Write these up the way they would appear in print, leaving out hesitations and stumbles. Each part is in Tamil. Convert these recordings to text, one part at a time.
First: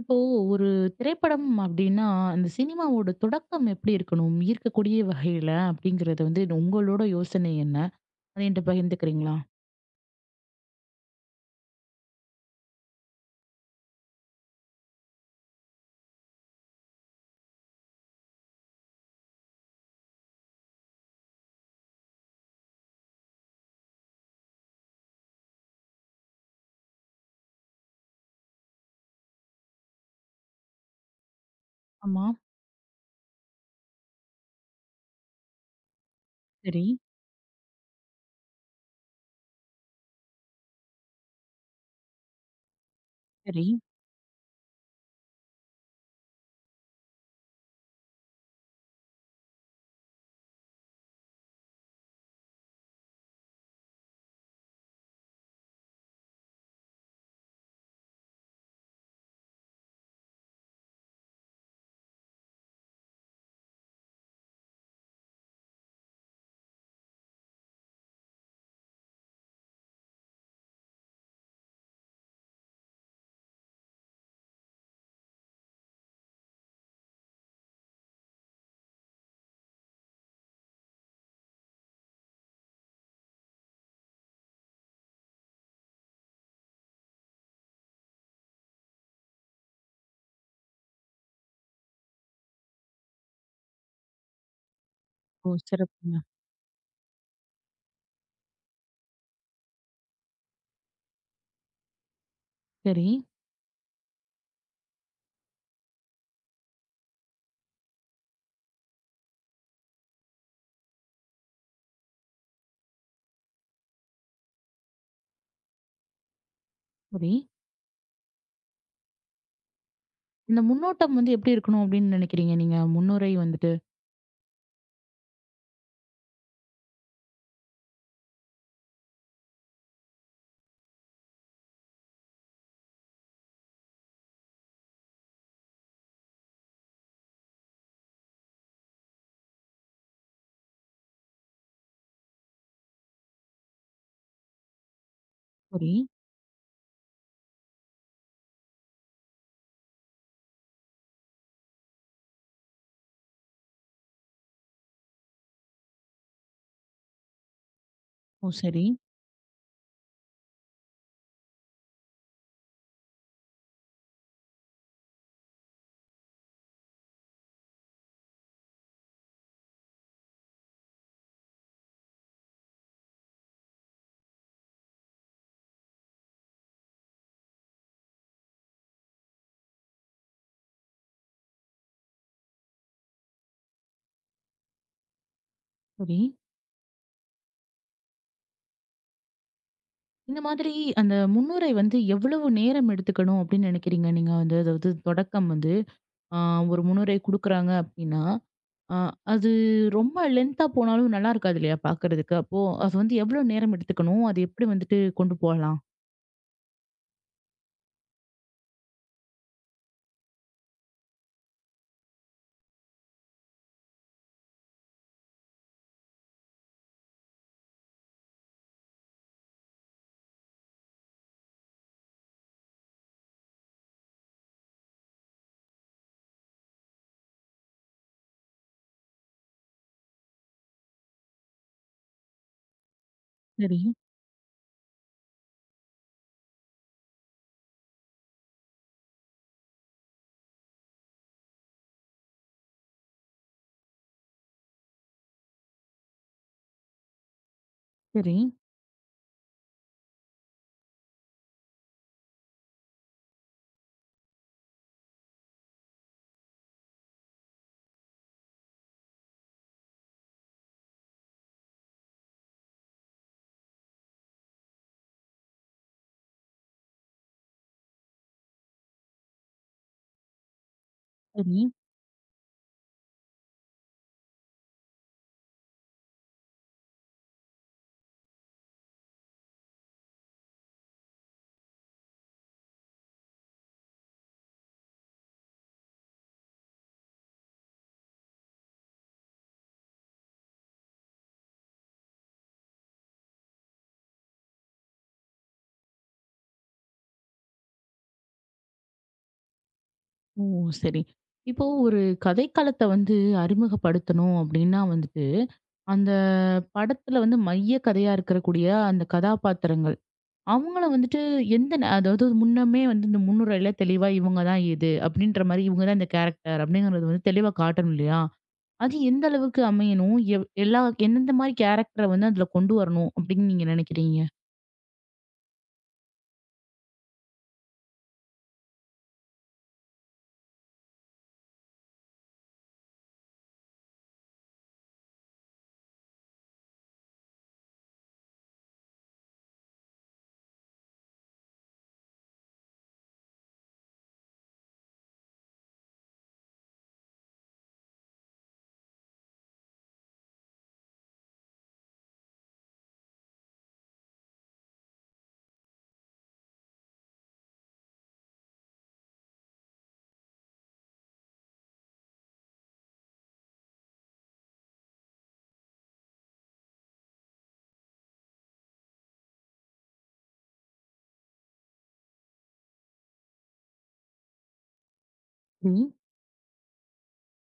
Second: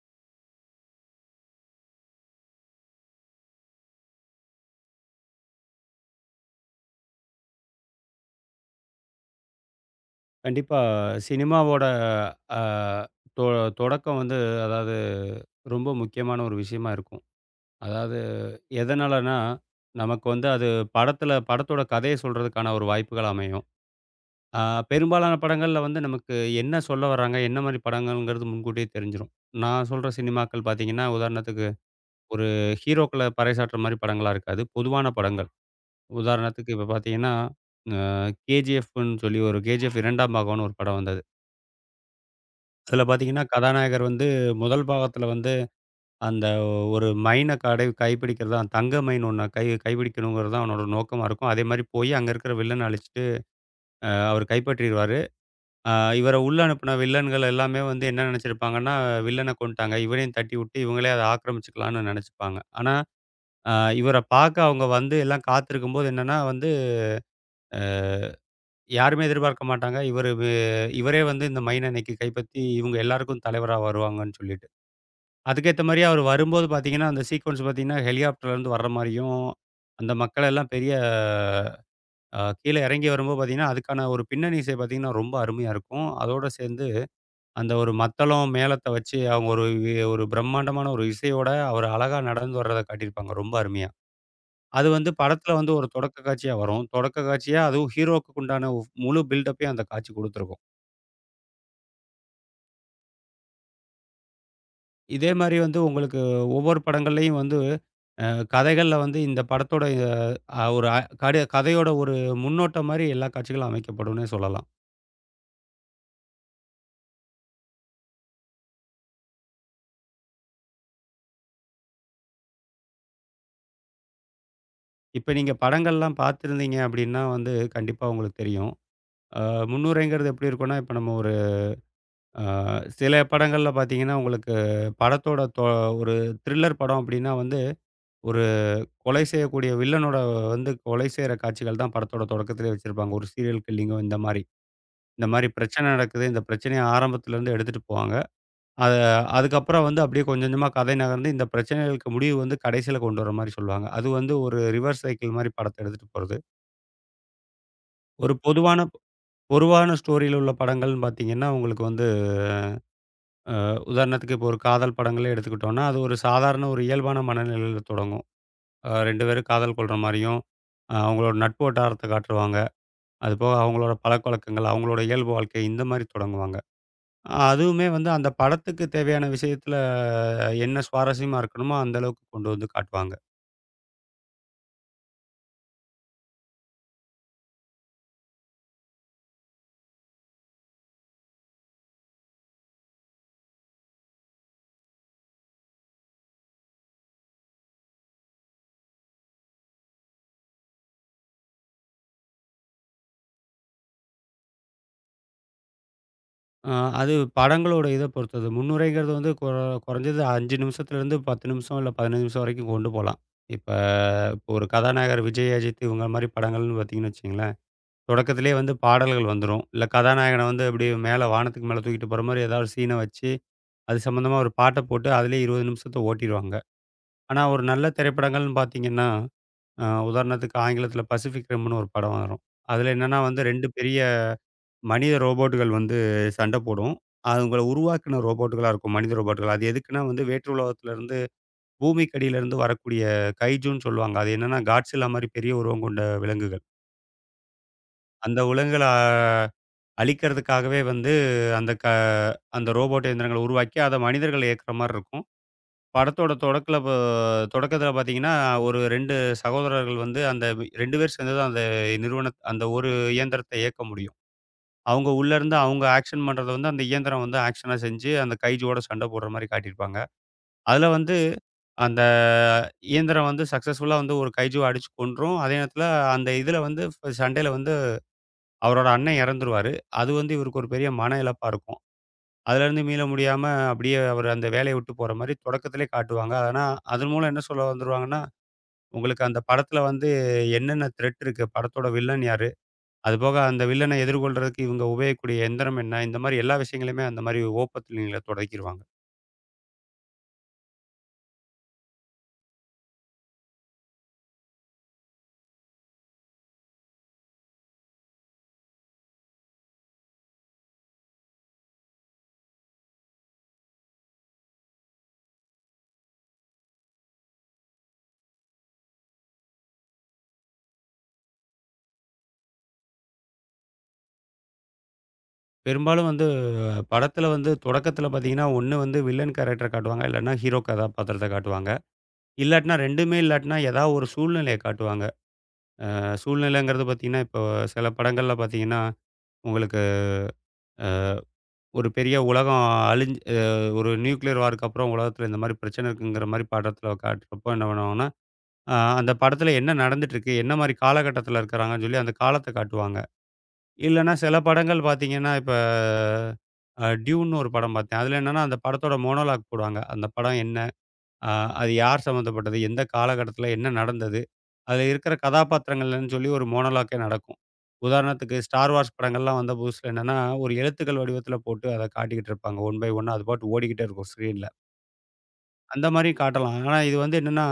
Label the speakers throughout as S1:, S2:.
S1: இப்போ ஒரு திரைப்படம் அப்படின்னா, அந்த சினிமாவோட தொடக்கம் எப்படி இருக்கணும்? ஈர்க்கக்கூடிய வகையில அப்படிங்கிறது வந்து இது உங்களோட யோசனை என்ன? அத என்ட்ட பகிர்ந்துக்கிறீங்களா?
S2: கண்டிப்பா. சினிமாவோட அ தொ தொடக்கம் வந்து அதாவது ரொம்ப முக்கியமான ஒரு விஷயமா இருக்கும். அதாவது எதனாலன்னா, நமக்கு வந்து அது படத்தோட கதைய சொல்றதுக்கான ஒரு வாய்ப்புகள் அமையும். அ பெரும்பாலான படங்கள்ல வந்து நமக்கு என்ன சொல்ல வராங்க, என்ன மாரி படங்கள்ங்கிறது முன்கூட்டியே தெரிஞ்சிரும். நான் சொல்ற சினிமாக்கள் பார்த்தீங்கன்னா, உதாரணத்துக்கு
S1: ஆமா.
S2: ஒரு ஹீரோக்கள பறைசாற்றுற மாரி படங்களா இருக்காது. பொதுவான படங்கள். உதாரணத்துக்கு
S1: சரி,
S2: இப்ப பார்த்தீங்கன்னா, அ கேஜிஎஃப்ன்னு சொல்லி ஒரு கேஜிஎஃப் 2ஆம் பாகம்னு ஒரு படம் வந்தது. அதில பார்த்தீங்கன்னா,
S1: சரி.
S2: கதாநாயகர் வந்து முதல் பாகத்தில வந்து அந்த ஒரு மைன கடை கைப்பிடிக்கிறது தான் தங்க மைன் ஒண்ண கைப்பிடிக்கணுங்கிறது தான் அவனோட நோக்கமா இருக்கும். அதேமாரி போய் அங்க இருக்கிற வில்லன அழிச்சுட்டு அவர் கைப்பற்றிருவாரு. அ இவர உள்ள அனுப்புன வில்லன்கள் எல்லாமே வந்து என்ன நெனச்சிருப்பாங்கன்னா, வில்லன கொன்ட்டாங்க. இவரையும் தட்டிவுட்டு இவங்களே அத ஆக்கிரமிச்சுக்கலான்னு நெனச்சுப்பாங்க. ஆனா, அ இவர பாக்க அவங்க வந்து எல்லாம் காத்திருக்கும்போது என்னன்னா வந்து, அ யாருமே எதிர்பார்க்க மாட்டாங்க. இவரு வே இவரே வந்து இந்த மைன இன்னைக்கு கைப்பத்தி இவங்க எல்லாருக்கும் தலைவரா வருவாங்கன்னு சொல்லிட்டு. அதுக்கேத்த மாரி அவரு வரும்போது பார்த்தீங்கன்னா, அந்த சீக்வென்ஸ் பார்த்தீங்கன்னா, ஹெலிகாப்டர்லேருந்து வர்ற மாரியும், அந்த மக்கள் எல்லாம் பெரிய கீழ இறங்கி வரும்போது பார்த்தீங்கன்னா, அதுக்கான ஒரு பின்னணி இசை பார்த்தீங்கன்னா, ரொம்ப அருமையா இருக்கும். அதோட சேர்ந்து அந்த ஒரு மத்தளம், மேளத்த வச்சு அவங்க ஒரு பிரம்மாண்டமான ஒரு இசையோட அவரு அழகா நடந்து வர்றத காட்டியிருப்பாங்க. ரொம்ப அருமையா. அது வந்து
S1: ஓ!
S2: படத்துல வந்து ஒரு தொடக்க
S1: சிறப்புங்க.
S2: காட்சியா வரும். தொடக்க காட்சியா அதுவும் ஹீரோவுக்கு உண்டான முழு பில்டப்பையும் அந்த காட்சி குடுத்துருக்கும்.
S1: சரி,
S2: இதே மாரி வந்து உங்களுக்கு ஒவ்வொரு படங்கள்லயும் வந்து, அ கதைகள்ல வந்து இந்த படத்தோட அ ஒரு அ கட கதையோட ஒரு முன்னோட்டம் மாரி எல்லா காட்சிகளும் அமைக்கப்படும்னே சொல்லலாம்.
S1: சரி. இந்த முன்னோட்டம் வந்து எப்படி இருக்கணும் அப்படின்னு நினைக்கிறீங்க நீங்க? முன்னுரை வந்துட்டு.
S2: இப்ப நீங்க படங்கள்லாம் பார்த்துருந்தீங்க அப்படின்னா வந்து கண்டிப்பா உங்களுக்கு தெரியும். அ முன்னுரைங்கிறது எப்படி இருக்கும்னா, இப்ப நம்ம ஒரு அ சில படங்கள்ல பார்த்தீங்கன்னா, உங்களுக்கு படத்தோட தொ ஒரு த்ரில்லர் படம் அப்படின்னா வந்து, ஒரு கொலை செய்யக்கூடிய வில்லனோட வந்து கொலை செய்ற காட்சிகள் தான் படத்தோட தொடக்கத்திலேயே வச்சிருப்பாங்க. ஒரு சீரியல் கில்லிங்கோ இந்த மாரி. இந்த மாரி பிரச்சனை
S1: சரி.
S2: நடக்குது. இந்த பிரச்சனைய ஆரம்பத்துலேருந்து எடுத்துட்டு போவாங்க. அத அதுக்கப்புறம் வந்து அப்படியே கொஞ்சம் கொஞ்சமா கதை நகர்ந்து இந்த பிரச்சனைகளுக்கு முடிவு வந்து கடைசியில கொண்டு வர மாரி சொல்லுவாங்க. அது வந்து ஒரு ரிவர்ஸ் சைக்கிள் மாரி படத்த எடுத்துட்டு போறது. ஒரு
S1: ஓ!
S2: பொதுவான
S1: சரி,
S2: பொதுவான ஸ்டோரியில உள்ள படங்கள்னு பார்த்தீங்கன்னா, உங்களுக்கு வந்து உதாரணத்துக்கு இப்போ ஒரு காதல் படங்களே எடுத்துக்கிட்டோம்னா, அது ஒரு சாதாரண ஒரு இயல்பான மனநிலையில தொடங்கும். 2 பேரும் காதல் கொள்ற மாரியும், அவங்களோட நட்பு வட்டாரத்த காட்டுவாங்க. அதுபோக அவங்களோட பழக்கவழக்கங்கள், அவங்களோட இயல்பு வாழ்க்கை இந்த மாரி தொடங்குவாங்க. அதுவுமே வந்து அந்த படத்துக்கு தேவையான விஷயத்துல என்ன சுவாரஸ்யமா இருக்கணுமோ அந்த அளவுக்கு கொண்டு வந்து காட்டுவாங்க.
S1: சரி. இந்த மாதிரி அந்த முன்னுரை வந்து எவ்வளவு நேரம் எடுத்துக்கணும் அப்படின்னு நினைக்கிறீங்க? நீங்க வந்து அதாவது தொடக்கம் வந்து, ஆ ஒரு முன்னுரை குடுக்குறாங்க அப்படின்னா, ஆ, அது ரொம்ப லென்த்தா போனாலும் நல்லா இருக்காது இல்லையா பாக்குறதுக்கு. அப்போ அது வந்து எவ்ளோ நேரம் எடுத்துக்கணும்? அது எப்படி வந்துட்டு கொண்டு போலாம்?
S2: அ அது படங்களோட இத பொறுத்தது. முன்னுரைங்கிறது வந்து கொறஞ்சது 5 நிமிஷத்துலேருந்து 10 நிமிஷம் இல்ல 15 நிமிஷம் வரைக்கும் கொண்டு போலாம். இப்ப இப்போ ஒரு கதாநாயகர் விஜய், அஜித் இவங்க மாரி படங்கள்னு பார்த்தீங்கன்னு வச்சுக்கங்களேன், தொடக்கத்திலேயே வந்து பாடல்கள் வந்துரும். இல்ல கதாநாயகன வந்து அப்படியே மேல வானத்துக்கு மேல தூக்கிட்டு போற மாரி ஏதாவது சீன வச்சு, அது சம்மந்தமா ஒரு பாட்ட போட்டு அதிலேயே 20 நிமிஷத்த ஓட்டிருவாங்க. ஆனா ஒரு நல்ல திரைப்படங்கள்னு பார்த்தீங்கன்னா உதாரணத்துக்கு ஆங்கிலத்தில பசிஃபிக் ரிம்னு ஒரு படம் வரும். அதில என்னன்னா வந்து 2
S1: சரி,
S2: பெரிய மனித ரோபோட்டுகள் வந்து சண்டை போடும். அதுங்கள உருவாக்கின ரோபோட்டுகளா இருக்கும். மனித ரோபோட்டுகள். அது எதுக்குன்னா வந்து வேற்று உலகத்திலருந்து பூமிக்கு அடியிலருந்து வரக்கூடிய கைஜூன்னு சொல்லுவாங்க. அது என்னன்னா காட்ஸில்லா மாரி பெரிய உருவம் கொண்ட விலங்குகள்.
S1: சரி,
S2: அந்த விலங்குகள அழிக்கிறதுக்காகவே வந்து அந்த க அந்த ரோபோட் இயந்திரங்கள உருவாக்கி அத மனிதர்கள் இயக்குற மாரி இருக்கும். படத்தோட தொடக்கல ப தொடக்கத்தில பார்த்தீங்கன்னா, ஒரு 2 சகோதரர்கள் வந்து அந்த 2 பேர் சேர்ந்து தான் அந்த ஒரு இயந்திரத்த இயக்க முடியும். அவங்க உள்ளருந்து அவங்க ஆக்ஷன் பண்றத வந்து அந்த இயந்திரம் வந்து ஆக்ஷனா செஞ்சு, அந்த கைஜூவோட சண்ட போடுற மாரி காட்டியிருப்பாங்க. அதுல வந்து
S1: சரி.
S2: அந்த இயந்திரம் வந்து சக்சஸ்ஃபுல்லா வந்து ஒரு கைஜூவ அடிச்சு கொன்றும். அதே நேரத்தில அந்த இதுல வந்து சண்டையில வந்து அவரோட அண்ணன் இறந்துருவாரு. அது வந்து இவருக்கு ஒரு பெரிய மன இழப்பா இருக்கும். அதுலேருந்து மீள முடியாம அப்படியே அவர் அந்த வேலைய விட்டு போற மாரி தொடக்கத்திலே காட்டுவாங்க. ஆனா, அதன் மூலம் என்ன சொல்ல வந்துருவாங்கன்னா உங்களுக்கு அந்த படத்துல வந்து என்னென்ன த்ரெட் இருக்கு? படத்தோட வில்லன் யாரு? அதுபோக அந்த வில்லனை எதிர்கொள்றதுக்கு இவங்க உபயோகிக்கக்கூடிய எந்திரம் என்ன? இந்த மாரி எல்லா விஷயங்களையுமே அந்த மாரி ஓப்பத்துல நீங்கள தொடக்கிருவாங்க.
S1: ஓ! சரி. இப்போ ஒரு கதைக்களத்த வந்து அறிமுகப்படுத்தணும் அப்படின்னா வந்துட்டு, அந்த படத்துல வந்து மைய கதையா இருக்கக்கூடிய அந்த கதாபாத்திரங்கள், அவங்கள வந்துட்டு எந்த நே அதாவது முன்னமே வந்து இந்த முன்னுரையில தெளிவா இவங்க தான் இது அப்படின்ற மாரி, இவங்க தான் இந்த கேரக்டர் அப்படிங்கிறது வந்து தெளிவா காட்டணும் இல்லையா? அது எந்த அளவுக்கு அமையணும்? எல்லா எந்தெந்த மாரி கேரக்டர வந்து அதுல கொண்டு வரணும் அப்படின்னு நீங்க நினைக்கிறீங்க?
S2: பெரும்பாலும் வந்து படத்துல வந்து தொடக்கத்துல பார்த்தீங்கன்னா, ஒண்ணு வந்து வில்லன் கேரக்டர காட்டுவாங்க. இல்லன்னா ஹீரோ கதாபாத்திரத்த காட்டுவாங்க. இல்லாட்டினா 2மே இல்லாட்டினா ஏதாவது ஒரு சூழ்நிலைய காட்டுவாங்க. சூழ்நிலைங்கிறது பார்த்தீங்கன்னா, இப்போ சில படங்கள்ல பார்த்தீங்கன்னா, உங்களுக்கு ஒரு பெரிய உலகம் அழிஞ்சு ஒரு நியூக்ளியர் வார்க்கு அப்புறம் உலகத்துல இந்த மாரி பிரச்சனை இருக்குங்கிற மாரி படத்துல காட்டுறப்போ என்ன பண்ணுவாங்கன்னா அந்த படத்துல என்ன நடந்துட்டுருக்கு? என்ன மாரி காலகட்டத்துல இருக்கிறாங்கன்னு சொல்லி அந்த காலத்த காட்டுவாங்க. இல்லன்னா சில படங்கள் பார்த்தீங்கன்னா, இப்ப டியூன்னு ஒரு படம் பார்த்தேன். அதுல என்னன்னா, அந்த படத்தோட மோனோலாக் போடுவாங்க. அந்த படம் என்ன? அ அது யார் சம்மந்தப்பட்டது? எந்த காலகட்டத்துல என்ன நடந்தது? அதுல இருக்கிற கதாபாத்திரங்கள்லன்னு சொல்லி ஒரு மோனோலாக்கே நடக்கும். உதாரணத்துக்கு ஸ்டார் வார்ஸ் படங்கள்லாம் வந்த புதுசுல என்னன்னா, ஒரு எழுத்துக்கள் வடிவத்துல போட்டு அத காட்டிக்கிட்டு இருப்பாங்க. ஒன் பை ஒன்னா அது பாட்டு ஓடிக்கிட்டே இருக்கும் ஸ்க்ரீன்ல. அந்த
S1: ம்.
S2: மாரி காட்டலாம். ஆனா இது வந்து என்னன்னா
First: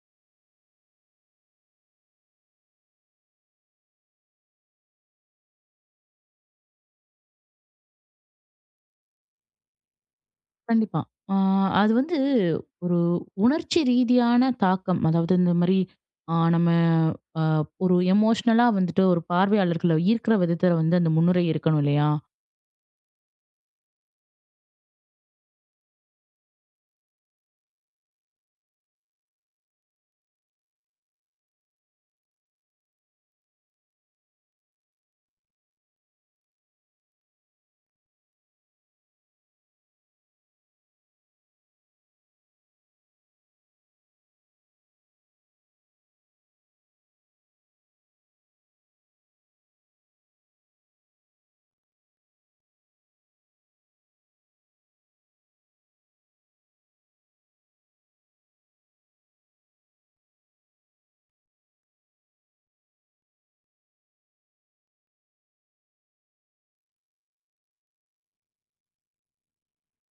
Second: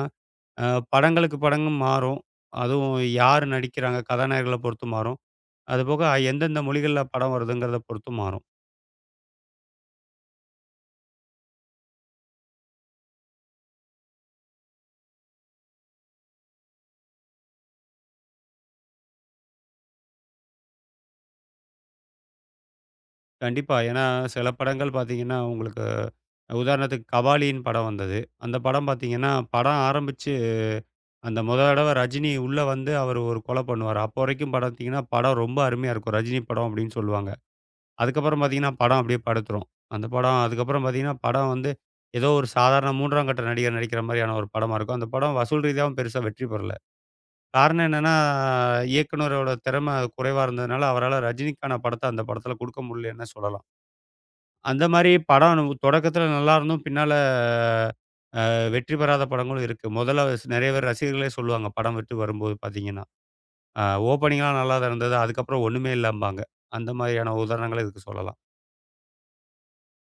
S2: அ படங்களுக்கு படங்கள் மாறும். அதுவும் யார் நடிக்கிறாங்க, கதாநாயகர்கள பொறுத்து மாறும். அதுபோக எந்தெந்த மொழிகள்ல படம் வருதுங்கிறத பொறுத்தும் மாறும்.
S1: கண்டிப்பா. ஆ அது வந்து ஒரு உணர்ச்சி ரீதியான தாக்கம். அதாவது இந்த மாரி நம்ம அ ஒரு எமோஷனலா வந்துட்டு ஒரு பார்வையாளர்கள ஈர்க்கிற விதத்துல வந்து அந்த முன்னுரை இருக்கணும் இல்லையா?
S2: கண்டிப்பா. ஏன்னா சில படங்கள் பார்த்தீங்கன்னா, உங்களுக்கு உதாரணத்துக்கு கபாலின்னு படம் வந்தது. அந்த படம் பார்த்தீங்கன்னா, படம் ஆரம்பிச்சு அந்த மொத தடவ ரஜினி உள்ள வந்து அவரு ஒரு கொலை பண்ணுவாரு. அப்போ வரைக்கும் பார்த்தீங்கன்னா, படம் ரொம்ப அருமையா இருக்கும். ரஜினி படம் அப்படின்னு சொல்லுவாங்க. அதுக்கப்புறம் பார்த்தீங்கன்னா, படம் அப்படியே படுத்துரும். அந்த படம் அதுக்கப்புறம் பார்த்தீங்கன்னா, படம் வந்து ஏதோ ஒரு சாதாரண 3ஆம் கட்ட நடிகர் நடிக்கிற மாரியான ஒரு படமா இருக்கும். அந்த படம் வசூல் ரீதியாவும் பெருசா வெற்றி பெறல. காரணம் என்னன்னா, இயக்குனரோட திறமை குறைவா இருந்ததுனால, அவரால ரஜினிக்கான படத்த அந்த படத்துல குடுக்க முடியலன்னு சொல்லலாம். அந்த மாரி படம் நமக்கு தொடக்கத்துல நல்லாருந்தும், பின்னால வெற்றி பெறாத படங்களும் இருக்கு. முதல்ல நெறைய பேர் ரசிகர்களே சொல்லுவாங்க, படம் விட்டு வரும்போது பார்த்தீங்கன்னா, அ ஓப்பனிங்லாம் நல்லா தான் இருந்தது. அதுக்கப்புறம் ஒண்ணுமே இல்லம்பாங்க. அந்த மாரியான உதாரணங்கள இதுக்கு சொல்லலாம்.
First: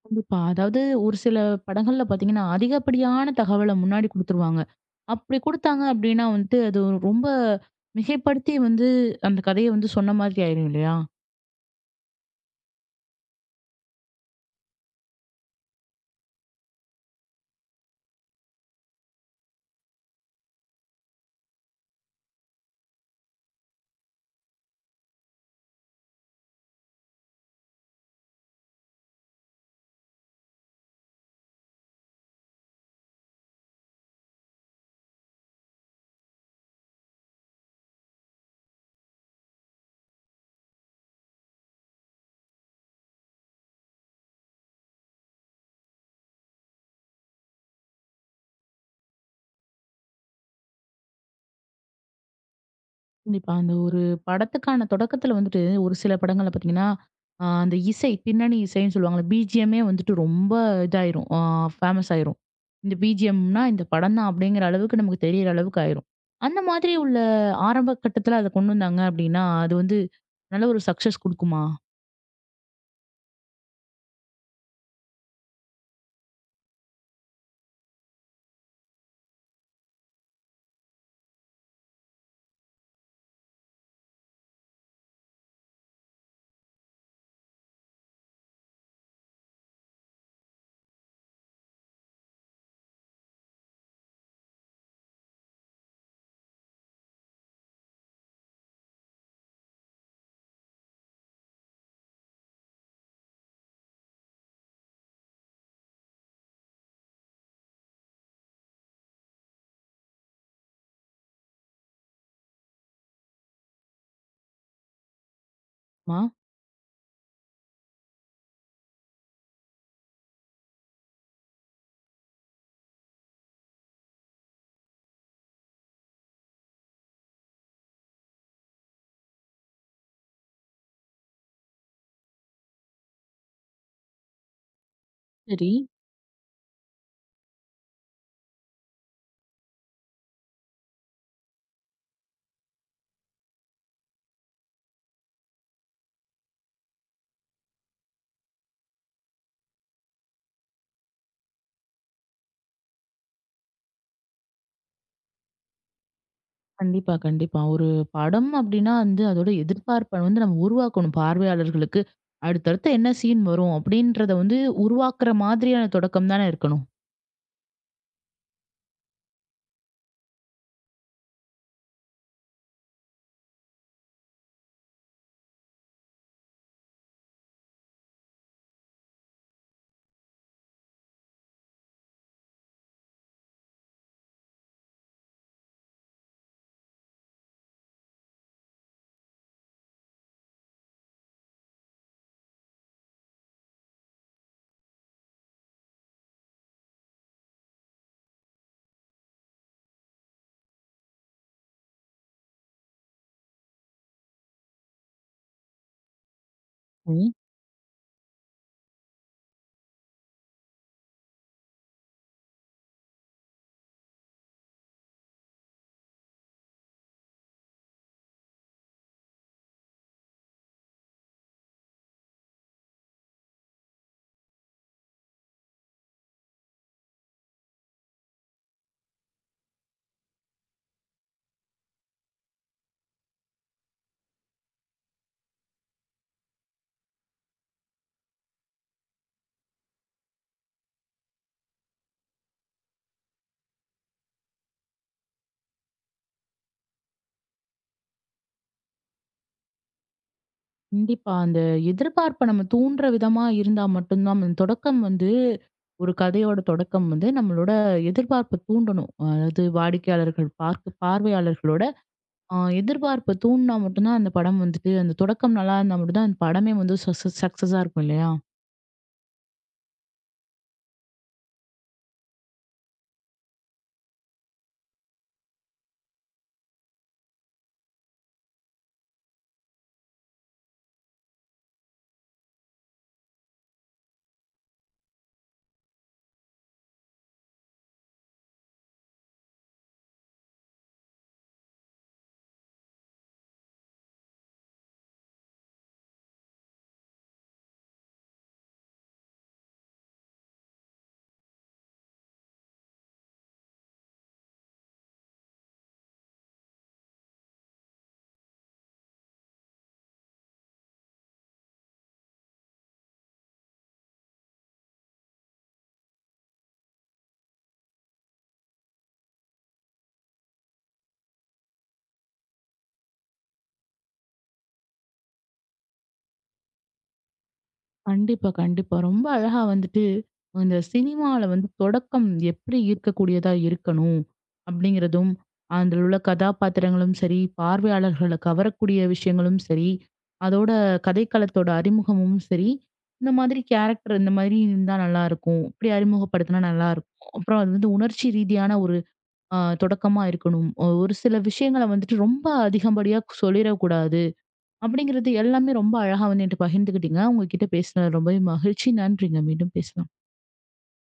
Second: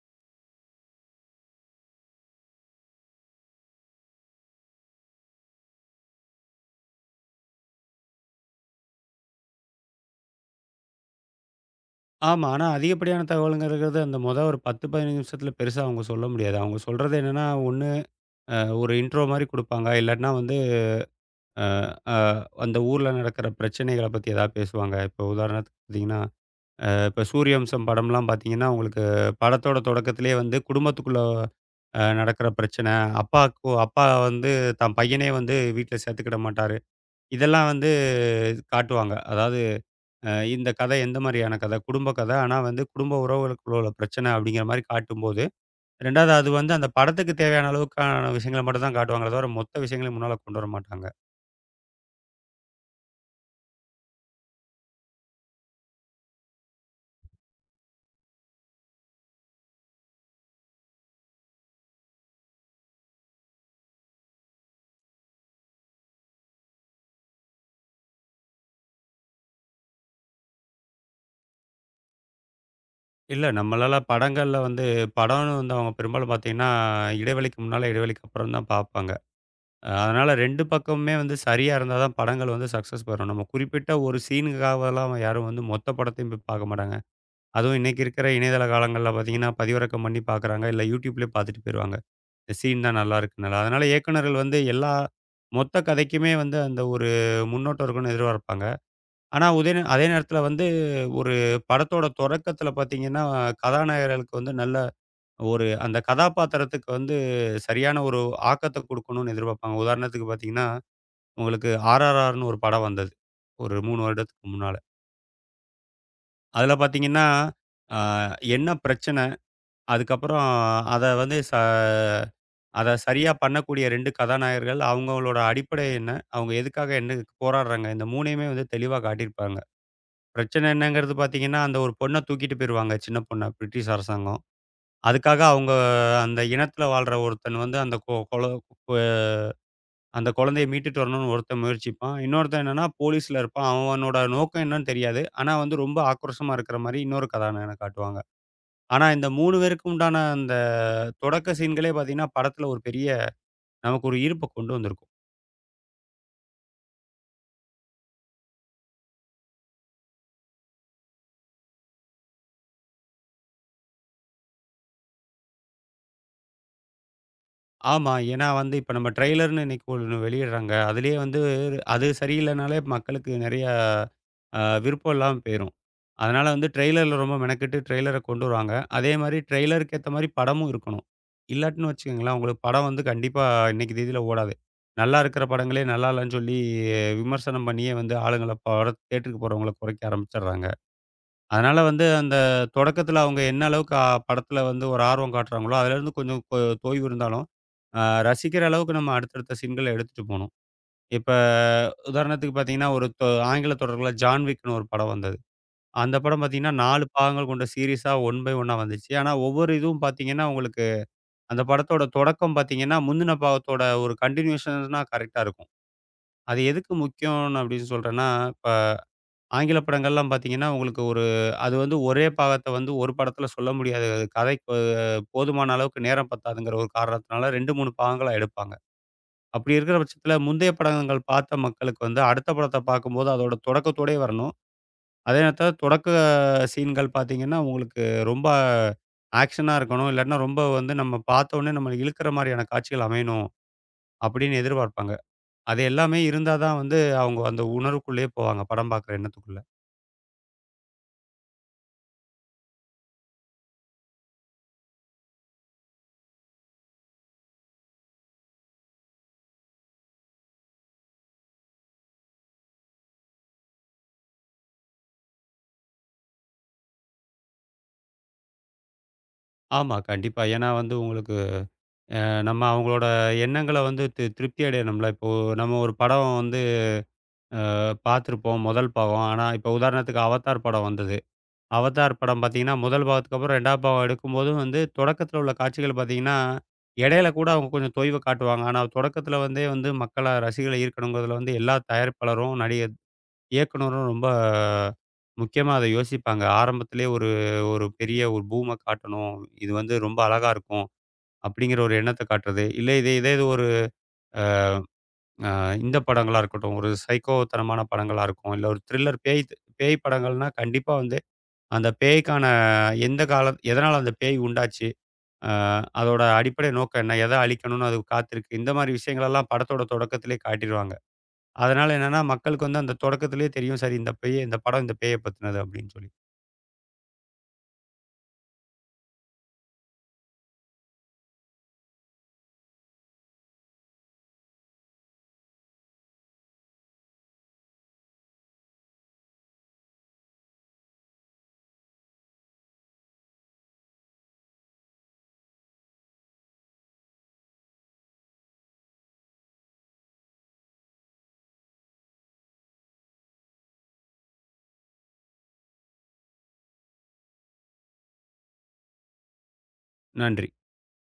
S1: கண்டிப்பா. அதாவது ஒரு சில படங்கள்ல பார்த்தீங்கன்னா, அதிகப்படியான தகவல முன்னாடி குடுத்துருவாங்க. அப்படி குடுத்தாங்க அப்படின்னா வந்துட்டு, அது ஒரு ரொம்ப மிகைப்படுத்தி வந்து அந்த கதைய வந்து சொன்ன மாதிரி ஆயிரும் இல்லையா?
S2: ஆமா. ஆனா, அதிகப்படியான தகவலுங்கிறது அந்த மொத ஒரு 10, 15 நிமிஷத்துல பெருசா அவங்க சொல்ல முடியாது. அவங்க சொல்றது என்னன்னா, ஒண்ணு ஒரு இன்ட்ரோ மாரி குடுப்பாங்க. இல்லாட்டினா வந்து அ அ அந்த ஊர்ல நடக்கிற பிரச்சனைகள பத்தி ஏதாவது பேசுவாங்க. இப்போ உதாரணத்துக்கு பார்த்தீங்கன்னா, இப்ப சூரியவம்சம் படம்லாம் பார்த்தீங்கன்னா, உங்களுக்கு படத்தோட தொடக்கத்திலேயே வந்து குடும்பத்துக்குள்ள நடக்கிற பிரச்சனை, அப்பாக்கு அப்பா வந்து தான் பையனே வந்து வீட்ல சேர்த்துக்கிட மாட்டாரு. இதெல்லாம் வந்து காட்டுவாங்க. அதாவது இந்த கதை எந்த மாதிரியான கதை குடும்ப கதை ஆனால் வந்து குடும்ப உறவுகளுக்குள்ள உள்ள பிரச்சனை அப்படிங்கிற மாதிரி காட்டும்போது ரெண்டாவது அது வந்து அந்த படத்துக்கு தேவையான அளவுக்கான விஷயங்களை மட்டும் தான் காட்டுவாங்களே தவிர மொத்த விஷயங்களையும் முன்னால் கொண்டு வர மாட்டாங்க.
S1: கண்டிப்பா. அந்த ஒரு படத்துக்கான தொடக்கத்துல வந்துட்டு, ஒரு சில படங்கள்ல பார்த்தீங்கன்னா, அந்த இசை பின்னணி இசைன்னு சொல்லுவாங்கல்ல, பிஜிஎம்மே வந்துட்டு ரொம்ப இதாயிரும். ஃபேமஸ் ஆயிரும். இந்த பிஜிஎம்னா இந்த படம் தான் அப்படிங்கிற அளவுக்கு நமக்கு தெரியிற அளவுக்கு ஆயிரும். அந்த மாதிரி உள்ள ஆரம்ப கட்டத்துல அத கொண்டு வந்தாங்க அப்படின்னா, அது வந்து நல்ல ஒரு சக்சஸ் குடுக்குமா?
S2: இல்லை, நம்மளால படங்களில் வந்து படம்னு வந்து அவங்க பெரும்பாலும் பார்த்தீங்கன்னா இடைவெளிக்கு முன்னால் இடைவெளிக்கு அப்புறம் தான் பார்ப்பாங்க. அதனால ரெண்டு பக்கமுமே வந்து சரியாக இருந்தால் தான் படங்கள் வந்து சக்ஸஸ் பெறும். நம்ம குறிப்பிட்ட ஒரு சீனுக்காகலாம் யாரும் வந்து மொத்த படத்தையும் போய் பார்க்க மாட்டாங்க. அதுவும் இன்னைக்கு இருக்கிற இணையதள காலங்களில் பார்த்தீங்கன்னா பதிவிறக்கம் பண்ணி பார்க்குறாங்க. இல்லை யூடியூப்லேயே பார்த்துட்டு போயிடுவாங்க சீன் தான் நல்லா இருக்குனால. அதனால இயக்குனர்கள் வந்து எல்லா மொத்த கதைக்குமே வந்து அந்த ஒரு முன்னோட்டம் இருக்குன்னு எதிர்பார்ப்பாங்க. ஆனா அதே நேரத்தில வந்து ஒரு படத்தோட தொடக்கத்தில பார்த்தீங்கன்னா, கதாநாயகர்களுக்கு வந்து நல்ல ஒரு அந்த கதாபாத்திரத்துக்கு வந்து சரியான ஒரு ஆக்கத்த குடுக்கணும்னு எதிர்பார்ப்பாங்க. உதாரணத்துக்கு பார்த்தீங்கன்னா, உங்களுக்கு ஆர்ஆர்ஆர்ன்னு ஒரு படம் வந்தது. ஒரு 3 வருடத்துக்கு முன்னால.
S1: மா?
S2: அதில பார்த்தீங்கன்னா, ஆ என்ன பிரச்சனை? அதுக்கப்புறம் அத வந்து ச அத சரியா பண்ணக்கூடிய 2 கதாநாயகர்கள், அவங்களோட அடிப்படை என்ன? அவங்க எதுக்காக என்ன போராடுறாங்க? இந்த 3யுமே வந்து தெளிவா காட்டியிருப்பாங்க. பிரச்சனை என்னங்கிறது பார்த்தீங்கன்னா, அந்த ஒரு பொண்ண தூக்கிட்டு போயிருவாங்க, சின்ன பொண்ண பிரிட்டிஷ் அரசாங்கம். அதுக்காக
S1: சரி.
S2: அவங்க அந்த இனத்தில வாழ்ற ஒருத்தன் வந்து அந்த கொ கொல கொ அந்த குழந்தைய மீட்டுட்டு வரணும்னு ஒருத்தன் முயற்சிப்பான். இன்னொருத்தன் என்னன்னா போலீஸ்ல இருப்பான். அவனோட நோக்கம் என்னன்னு தெரியாது. ஆனா வந்து ரொம்ப ஆக்ரோஷமா இருக்கிற மாரி இன்னொரு கதாநாயகன காட்டுவாங்க. ஆனா இந்த 3 பேருக்கு உண்டான அந்த தொடக்க சீன்களே பார்த்தீங்கன்னா, படத்தில ஒரு பெரிய நமக்கு ஒரு ஈர்ப்ப கொண்டு வந்திருக்கும்.
S1: கண்டிப்பா, கண்டிப்பா. ஒரு படம் அப்படின்னா வந்து அதோட எதிர்பார்ப்ப வந்து நம்ம உருவாக்கணும் பார்வையாளர்களுக்கு. அடுத்தடுத்து என்ன சீன் வரும்? அப்படின்றத வந்து உருவாக்குற மாதிரியான தொடக்கம் தானே இருக்கணும்.
S2: ஆமா. ஏன்னா வந்து இப்ப நம்ம ட்ரெய்லர்ன்னு இன்னைக்கு ஒண்ணு வெளியிடுறாங்க. அதிலேயே வந்து அது சரியில்லனாலே மக்களுக்கு நெறைய விருப்பம் இல்லாம போயிரும். அதனால வந்து ட்ரெய்லர்ல ரொம்ப மெனக்கெட்டு ட்ரெய்லர கொண்டு வருவாங்க. அதே மாரி ட்ரெய்லருக்கு ஏத்த மாரி படமும் இருக்கணும். இல்லாட்டின்னு வச்சுக்கங்களேன், உங்களுக்கு படம் வந்து கண்டிப்பா இன்னைக்கு தேதியில ஓடாது. நல்லா இருக்கிற படங்களே நல்லா இல்லன்னு சொல்லி விமர்சனம் பண்ணியே வந்து ஆளுங்கள பட தியேட்டருக்கு போறவங்கள குறைக்க ஆரம்பிச்சுடுறாங்க. அதனால வந்து அந்த தொடக்கத்தில அவங்க என்ன அளவுக்கு படத்தில வந்து ஒரு ஆர்வம் காட்டுறாங்களோ, அதிலேருந்து கொஞ்சம் கொ தொய்வு இருந்தாலும், அ ரசிக்கிற அளவுக்கு நம்ம அடுத்தடுத்த சீன்கள எடுத்துட்டு போணும். இப்ப உதாரணத்துக்கு பார்த்தீங்கன்னா, ஒரு தொ ஆங்கில தொடர்கள்ல ஜான் விக்னு ஒரு படம் வந்தது. அந்த படம் பார்த்தீங்கன்னா, 4
S1: ம்.
S2: பாகங்கள் கொண்ட சீரிஸா ஒன் பை ஒன்னா வந்துச்சு. ஆனா ஒவ்வொரு இதுவும் பார்த்தீங்கன்னா, உங்களுக்கு அந்த படத்தோட தொடக்கம் பார்த்தீங்கன்னா, முந்தின பாகத்தோட ஒரு கன்டினியூஷன்னா கரெக்ட்டா இருக்கும். அது எதுக்கு முக்கியம்னு அப்படின்னு சொல்றேன்னா, இப்ப ஆங்கில படங்கள்லாம் பார்த்தீங்கன்னா, உங்களுக்கு ஒரு அது வந்து ஒரே பாகத்த வந்து ஒரு படத்துல சொல்ல முடியாது. அது கதைக்கு போதுமான அளவுக்கு நேரம் பத்தாதுங்கிற ஒரு காரணத்தினால 2, 3 பாகங்களா எடுப்பாங்க. அப்படி இருக்கிற பட்சத்துல முந்தைய படங்கள் பார்த்த மக்களுக்கு வந்து அடுத்த படத்த பார்க்கும்போது அதோட தொடக்கத்தோடயே வரணும். அதே நேரத்துல தொடக்க சீன்கள் பார்த்தீங்கன்னா, உங்களுக்கு ரொம்ப ஆக்ஷனா இருக்கணும். இல்லாட்டினா ரொம்ப வந்து நம்ம பார்த்தோனே நம்மள இழுக்கிற மாரியான காட்சிகள் அமையணும் அப்படின்னு எதிர்பார்ப்பாங்க. அது எல்லாமே இருந்தா தான் வந்து அவங்க அந்த உணர்வுக்குள்ளேயே போவாங்க. படம் பார்க்குற எண்ணத்துக்குள்ள.
S1: கண்டிப்பா. அந்த எதிர்பார்ப்ப நம்ம தூண்டுற விதமா இருந்தா மட்டும் தான், அந்த தொடக்கம் வந்து ஒரு கதையோட தொடக்கம் வந்து நம்மளோட எதிர்பார்ப்ப தூண்டணும். அதாவது வாடிக்கையாளர்கள் பார்க்க பார்வையாளர்களோட எதிர்பார்ப்ப தூண்டுனா மட்டும் தான் அந்த படம் வந்துட்டு அந்த தொடக்கம் நல்லா இருந்தா மட்டும் தான் அந்த படமே வந்து சக்சஸா இருக்கும் இல்லையா?
S2: ஆமா, கண்டிப்பா. ஏன்னா வந்து உங்களுக்கு நம்ம அவங்களோட எண்ணங்கள வந்து திருப்தி அடையணும்ல. இப்போ நம்ம ஒரு படம் வந்து பார்த்துருப்போம் முதல் பாகம். ஆனா, இப்போ உதாரணத்துக்கு அவதார் படம் வந்தது. அவதார் படம் பார்த்தீங்கன்னா, முதல் பாகத்துக்கு அப்புறம் 2வது பாகம் எடுக்கும்போது வந்து தொடக்கத்தில உள்ள காட்சிகள் பார்த்தீங்கன்னா, இடையில கூட அவங்க கொஞ்சம் தொய்வு காட்டுவாங்க. ஆனா, தொடக்கத்தில வந்தே வந்து மக்கள ரசிகர்கள ஈர்க்கணுங்கிறதுல வந்து எல்லா தயாரிப்பாளரும், நடிகர் இயக்குனரும் ரொம்ப முக்கியமா அத யோசிப்பாங்க. ஆரம்பத்திலேயே ஒரு ஒரு பெரிய ஒரு பூம காட்டணும். இது வந்து ரொம்ப அழகா இருக்கும். அப்படிங்கிற ஒரு எண்ணத்த காட்டுறது. இல்ல இதே இதே இது ஒரு அ இந்த படங்களா இருக்கட்டும், ஒரு சைக்கோ தனமான படங்களா இருக்கும். இல்ல ஒரு த்ரில்லர் பேய் த் பேய் படங்கள்னா கண்டிப்பா வந்து அந்த பேய்க்கான எந்த காலம் எதனால அந்த பேய் உண்டாச்சு? அ அதோட அடிப்படை நோக்கம் என்ன? எத அழிக்கணும்னு அது காத்திருக்கு? இந்த மாரி விஷயங்களெல்லாம் படத்தோட தொடக்கத்திலேயே காட்டிருவாங்க. அதனால என்னன்னா, மக்களுக்கு வந்து அந்த தொடக்கத்திலேயே தெரியும். சரி இந்த பேய் இந்த படம் இந்த பேய பத்தினது அப்படின்னு சொல்லி.
S1: கண்டிப்பா, கண்டிப்பா. ரொம்ப அழகா வந்துட்டு, இந்த சினிமால வந்து தொடக்கம் எப்படி ஈர்க்கக்கூடியதா இருக்கணும்? அப்படிங்கிறதும், அதில் உள்ள கதாபாத்திரங்களும் சரி, பார்வையாளர்கள கவரக்கூடிய விஷயங்களும் சரி, அதோட கதைக்களத்தோட அறிமுகமும் சரி, இந்த மாதிரி கேரக்டர் இந்த மாதிரி இருந்தா நல்லாயிருக்கும். இப்படி அறிமுகப்படுத்தினா நல்லாயிருக்கும். அப்புறம் அது வந்து உணர்ச்சி ரீதியான ஒரு தொடக்கமா இருக்கணும். ஒரு சில விஷயங்கள வந்துட்டு ரொம்ப அதிகப்படியா சொல்லிறக்கூடாது. அப்படிங்கிறது எல்லாமே ரொம்ப அழகா வந்து என்கிட்ட பகிர்ந்துக்கிட்டீங்க. உங்ககிட்ட பேசினது ரொம்பவே மகிழ்ச்சி. நன்றிங்க. மீண்டும் பேசலாம்.
S2: நன்றி.